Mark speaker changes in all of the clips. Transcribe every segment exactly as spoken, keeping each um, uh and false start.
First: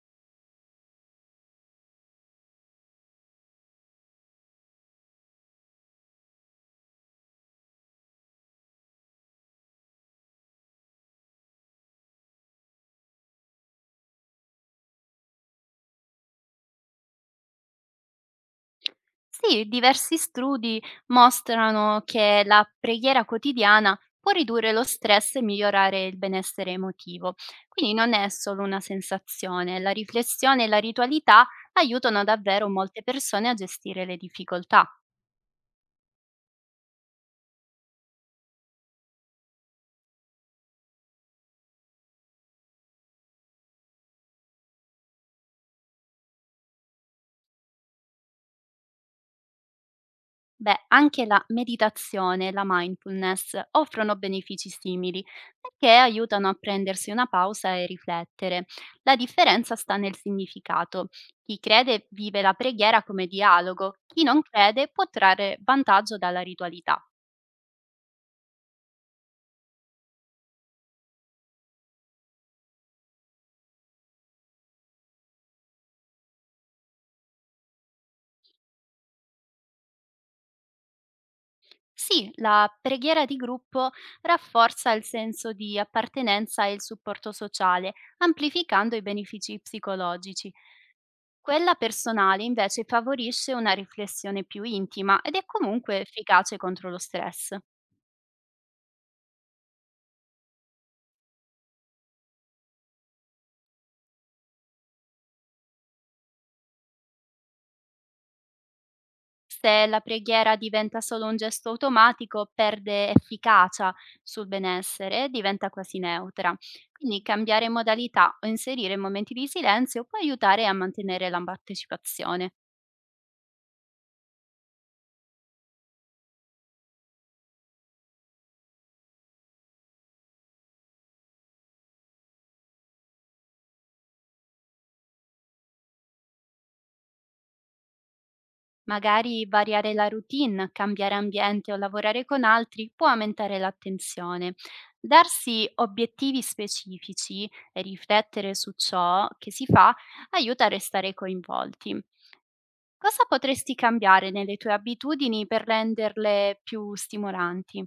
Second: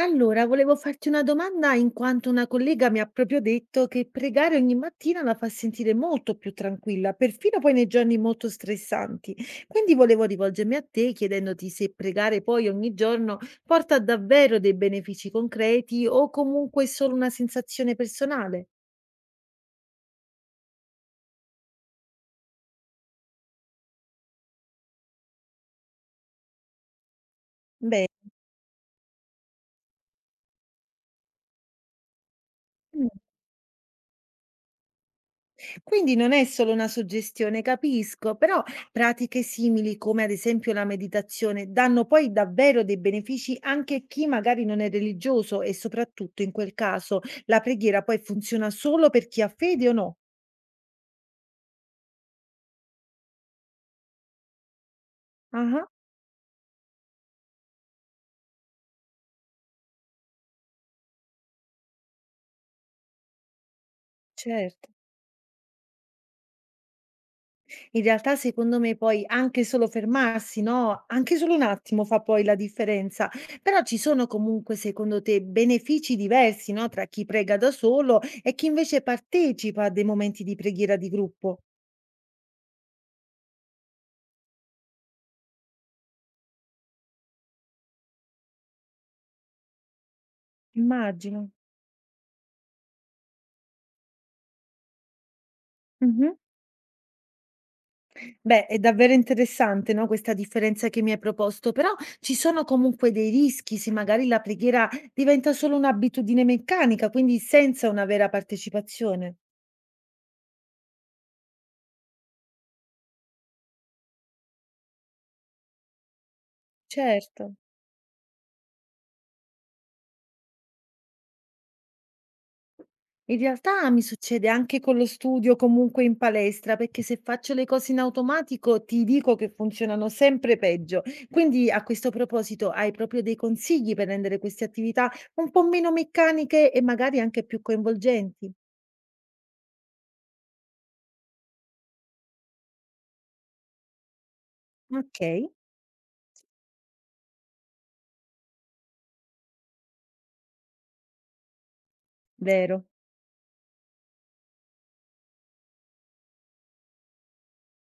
Speaker 1: Allora, volevo farti una domanda in quanto una collega mi ha proprio detto che pregare ogni mattina la fa sentire molto più tranquilla, perfino poi nei giorni molto stressanti. Quindi volevo rivolgermi a te chiedendoti se pregare poi ogni giorno porta davvero dei benefici concreti o comunque è solo una sensazione personale.
Speaker 2: Sì, diversi studi mostrano che la preghiera quotidiana può ridurre lo stress e migliorare il benessere emotivo. Quindi non è
Speaker 1: Bene.
Speaker 2: solo una sensazione, la riflessione e la ritualità aiutano davvero molte persone a gestire le difficoltà.
Speaker 1: Quindi non è solo una suggestione, capisco, però pratiche simili come ad esempio la meditazione danno poi davvero dei benefici anche a chi magari non è religioso e soprattutto in quel caso la preghiera poi funziona solo per chi ha fede o no?
Speaker 2: Beh, anche la meditazione e la mindfulness offrono benefici simili
Speaker 1: Ah.
Speaker 2: perché aiutano a prendersi una pausa e riflettere. La differenza sta nel significato. Chi crede vive la preghiera come dialogo, chi non
Speaker 1: Certo.
Speaker 2: crede può trarre vantaggio dalla ritualità.
Speaker 1: In realtà, secondo me, poi anche solo fermarsi, no? Anche solo un attimo fa poi la differenza. Però ci sono comunque, secondo te, benefici diversi, no? Tra chi prega da solo e chi invece partecipa a dei momenti di preghiera di gruppo.
Speaker 2: Sì, la preghiera di gruppo rafforza il senso di appartenenza e il supporto sociale, amplificando i benefici psicologici.
Speaker 1: Immagino.
Speaker 2: Quella personale invece favorisce una riflessione più intima ed è comunque
Speaker 1: Mh-mh.
Speaker 2: efficace contro lo stress.
Speaker 1: Beh, è davvero interessante, no, questa differenza che mi hai proposto, però ci sono comunque dei rischi se magari la preghiera diventa solo un'abitudine meccanica, quindi senza una vera partecipazione.
Speaker 2: Se la preghiera diventa solo un gesto automatico, perde efficacia sul benessere e diventa quasi neutra. Quindi
Speaker 1: Certo.
Speaker 2: cambiare modalità o inserire momenti di silenzio può aiutare a mantenere la partecipazione.
Speaker 1: In realtà mi succede anche con lo studio, comunque in palestra, perché se faccio le cose in automatico ti dico che funzionano sempre peggio. Quindi a questo proposito hai proprio dei consigli per rendere queste attività un po' meno meccaniche e magari anche più coinvolgenti?
Speaker 2: Magari variare la routine, cambiare ambiente o lavorare con altri può aumentare l'attenzione.
Speaker 1: Okay,
Speaker 2: Darsi obiettivi specifici e riflettere su ciò che si fa aiuta a restare coinvolti.
Speaker 1: vero.
Speaker 2: Cosa potresti cambiare nelle tue abitudini per renderle più stimolanti?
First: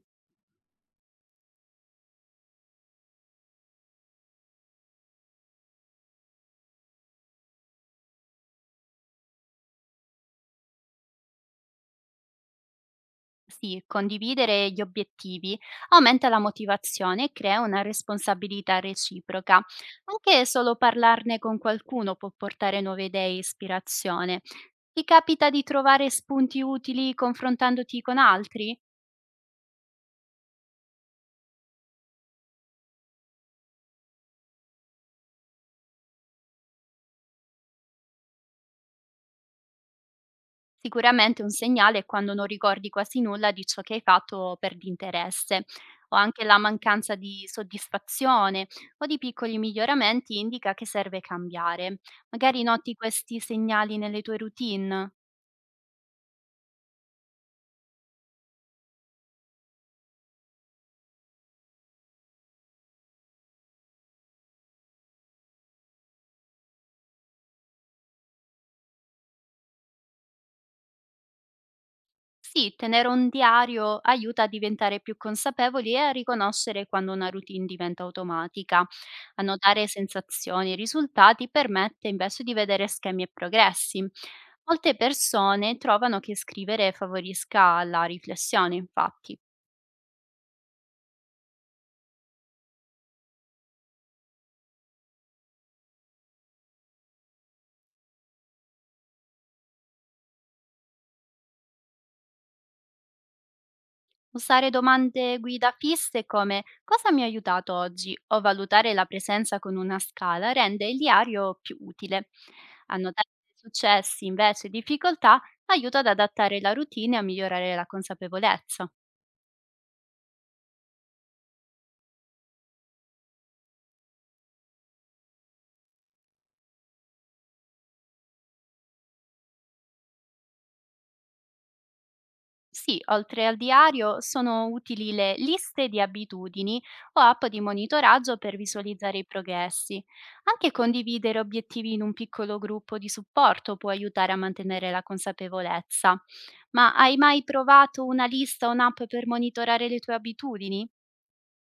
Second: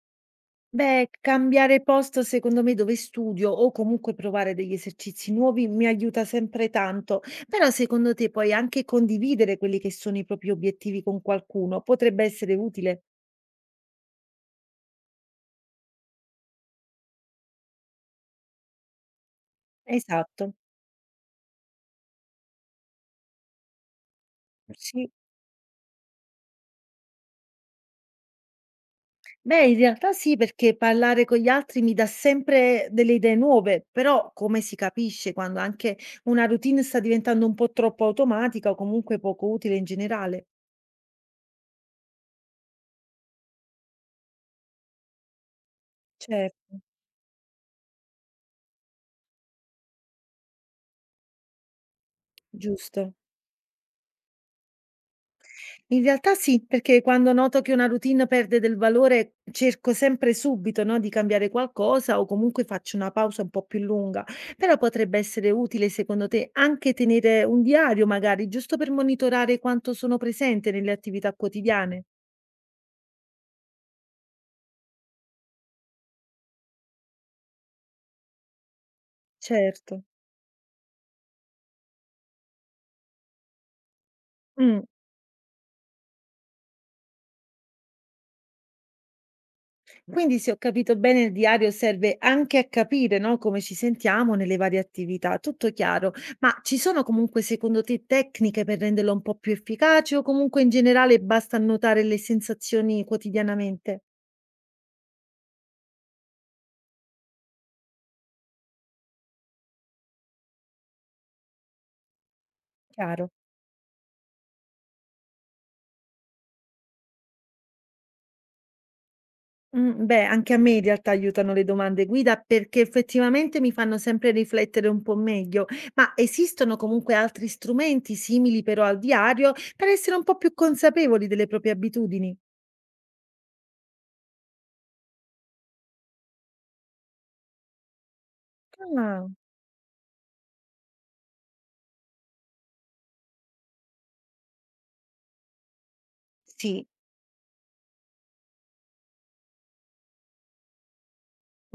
Speaker 1: Beh, c cambiare posto secondo me dove studio o comunque provare degli esercizi nuovi mi aiuta sempre tanto. Però secondo te poi anche condividere quelli che sono i propri obiettivi con qualcuno potrebbe essere utile?
Speaker 2: Sì, condividere gli obiettivi aumenta la motivazione e crea una responsabilità reciproca. Anche
Speaker 1: Esatto,
Speaker 2: solo parlarne con qualcuno può portare nuove idee e ispirazione. Ti
Speaker 1: sì.
Speaker 2: capita di trovare spunti utili confrontandoti con altri?
Speaker 1: Beh, in realtà sì, perché parlare con gli altri mi dà sempre delle idee nuove, però come si capisce quando anche una routine sta diventando un po' troppo automatica o comunque poco utile in generale?
Speaker 2: Sicuramente un segnale è quando non ricordi quasi nulla di ciò che hai fatto per l'interesse, o anche la
Speaker 1: Certo,
Speaker 2: mancanza di soddisfazione o di piccoli miglioramenti indica che serve cambiare. Magari noti
Speaker 1: giusto.
Speaker 2: questi segnali nelle tue routine?
Speaker 1: In realtà sì, perché quando noto che una routine perde del valore cerco sempre subito, no, di cambiare qualcosa o comunque faccio una pausa un po' più lunga. Però potrebbe essere utile, secondo te, anche tenere un diario, magari, giusto per monitorare quanto sono presente nelle attività quotidiane.
Speaker 2: Sì, tenere un diario aiuta a diventare più consapevoli e a riconoscere quando una routine diventa automatica. Annotare
Speaker 1: Certo.
Speaker 2: sensazioni e risultati permette invece di vedere schemi e progressi.
Speaker 1: Mm.
Speaker 2: Molte persone trovano che scrivere favorisca la riflessione, infatti.
Speaker 1: Quindi, se ho capito bene, il diario serve anche a capire, no, come ci sentiamo nelle varie attività, tutto chiaro. Ma ci sono comunque, secondo te, tecniche per renderlo un po' più efficace o comunque in generale basta annotare le sensazioni quotidianamente?
Speaker 2: Usare domande guida fisse come cosa mi ha aiutato oggi o valutare la presenza con una scala rende il diario più utile.
Speaker 1: Chiaro.
Speaker 2: Annotare successi invece e difficoltà aiuta ad adattare la routine e a migliorare la consapevolezza.
Speaker 1: Mm, beh, anche a me in realtà aiutano le domande guida perché effettivamente mi fanno sempre riflettere un po' meglio, ma esistono comunque altri strumenti simili però al diario per essere un po' più consapevoli delle proprie abitudini?
Speaker 2: Sì, oltre al diario sono utili le liste di abitudini o app di monitoraggio per visualizzare
Speaker 1: Ah,
Speaker 2: i progressi. Anche condividere obiettivi in un piccolo gruppo di supporto può aiutare a mantenere la consapevolezza.
Speaker 1: sì.
Speaker 2: Ma hai mai provato una lista o un'app per monitorare le tue abitudini?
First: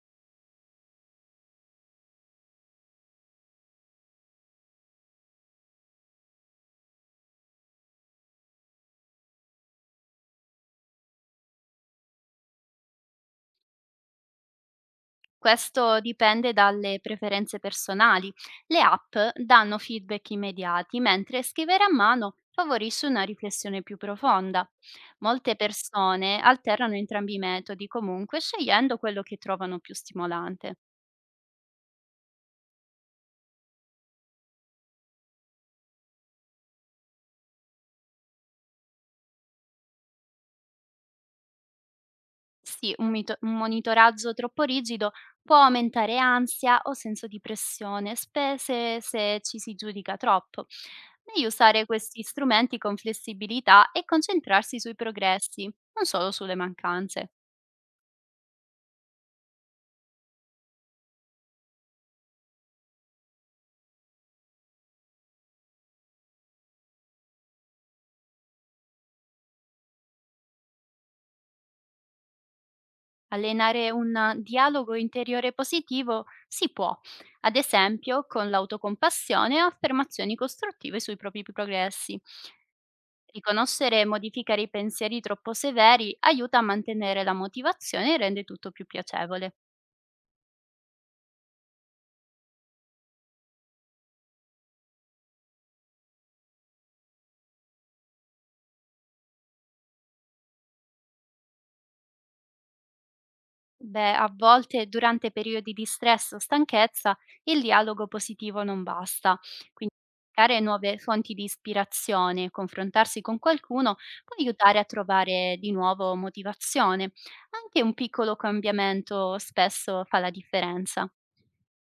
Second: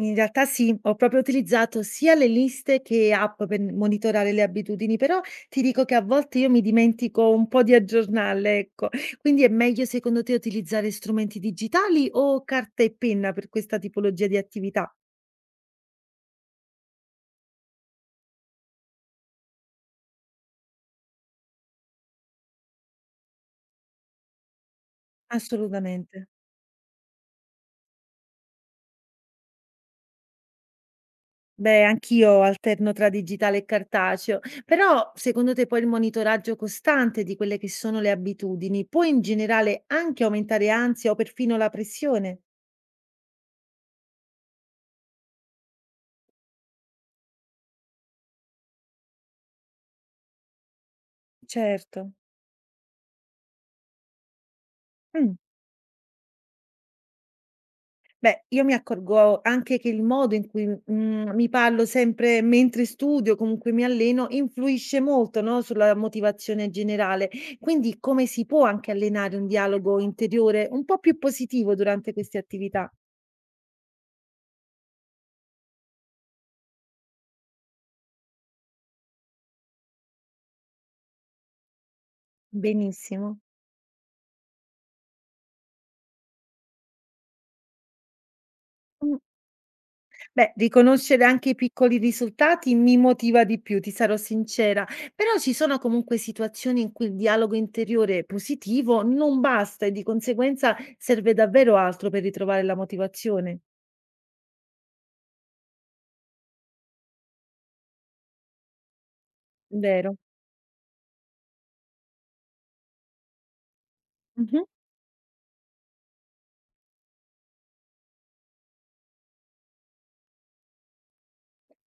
Speaker 1: In realtà sì, ho proprio utilizzato sia le liste che app per monitorare le abitudini, però ti dico che a volte io mi dimentico un po' di aggiornarle, ecco. Quindi è meglio secondo te utilizzare strumenti digitali o carta e penna per questa tipologia di attività?
Speaker 2: Questo dipende dalle preferenze personali. Le app danno feedback immediati, mentre scrivere a mano favorisce una riflessione più profonda. Molte
Speaker 1: Assolutamente.
Speaker 2: persone alternano entrambi i metodi, comunque scegliendo quello che trovano più stimolante.
Speaker 1: Beh, anch'io alterno tra digitale e cartaceo, però secondo te poi il monitoraggio costante di quelle che sono le abitudini può in generale anche aumentare ansia o perfino la pressione?
Speaker 2: Sì, un mito un monitoraggio troppo rigido può aumentare ansia o senso di pressione, spese se ci si giudica troppo. Meglio usare
Speaker 1: Certo.
Speaker 2: questi strumenti con flessibilità e concentrarsi sui
Speaker 1: Mm.
Speaker 2: progressi, non solo sulle mancanze.
Speaker 1: Beh, io mi accorgo anche che il modo in cui, mhmm, mi parlo sempre mentre studio, comunque mi alleno, influisce molto, no, sulla motivazione generale. Quindi come si può anche allenare un dialogo interiore un po' più positivo durante queste attività?
Speaker 2: Allenare un dialogo interiore positivo si può, ad esempio con l'autocompassione e affermazioni costruttive sui propri progressi.
Speaker 1: Benissimo.
Speaker 2: Riconoscere e modificare i pensieri troppo severi aiuta a mantenere la motivazione e rende tutto più
Speaker 1: Mh,
Speaker 2: piacevole.
Speaker 1: beh, riconoscere anche i piccoli risultati mi motiva di più, ti sarò sincera, però ci sono comunque situazioni in cui il dialogo interiore positivo non basta e di conseguenza serve davvero altro per ritrovare la motivazione.
Speaker 2: Beh, a volte durante periodi di stress o stanchezza il dialogo positivo non basta, quindi
Speaker 1: Vero.
Speaker 2: cercare nuove fonti di ispirazione, confrontarsi con qualcuno può
Speaker 1: Mh-mh.
Speaker 2: aiutare a trovare di nuovo motivazione. Anche un piccolo cambiamento spesso fa la differenza.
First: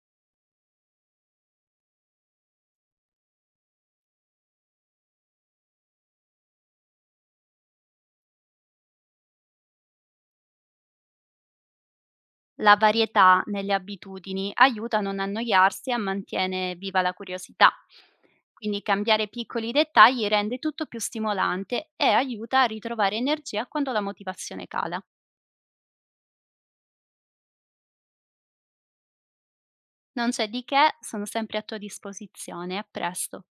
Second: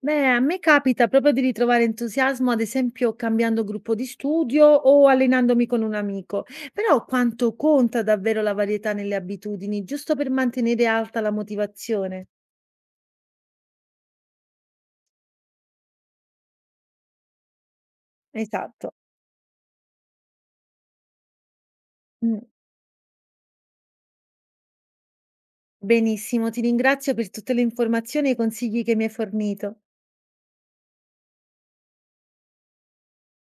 Speaker 1: Beh, a me capita proprio di ritrovare entusiasmo, ad esempio cambiando gruppo di studio o allenandomi con un amico. Però quanto conta davvero la varietà nelle abitudini, giusto per mantenere alta la motivazione?
Speaker 2: La varietà nelle abitudini aiuta a non annoiarsi e a mantiene viva la curiosità. Quindi
Speaker 1: Esatto.
Speaker 2: cambiare piccoli dettagli rende tutto più stimolante e
Speaker 1: Mh.
Speaker 2: aiuta a ritrovare energia quando la motivazione cala.
Speaker 1: Benissimo, ti ringrazio per tutte le informazioni e i consigli che mi hai fornito.
Speaker 2: Non c'è di che, sono sempre a tua disposizione. A presto.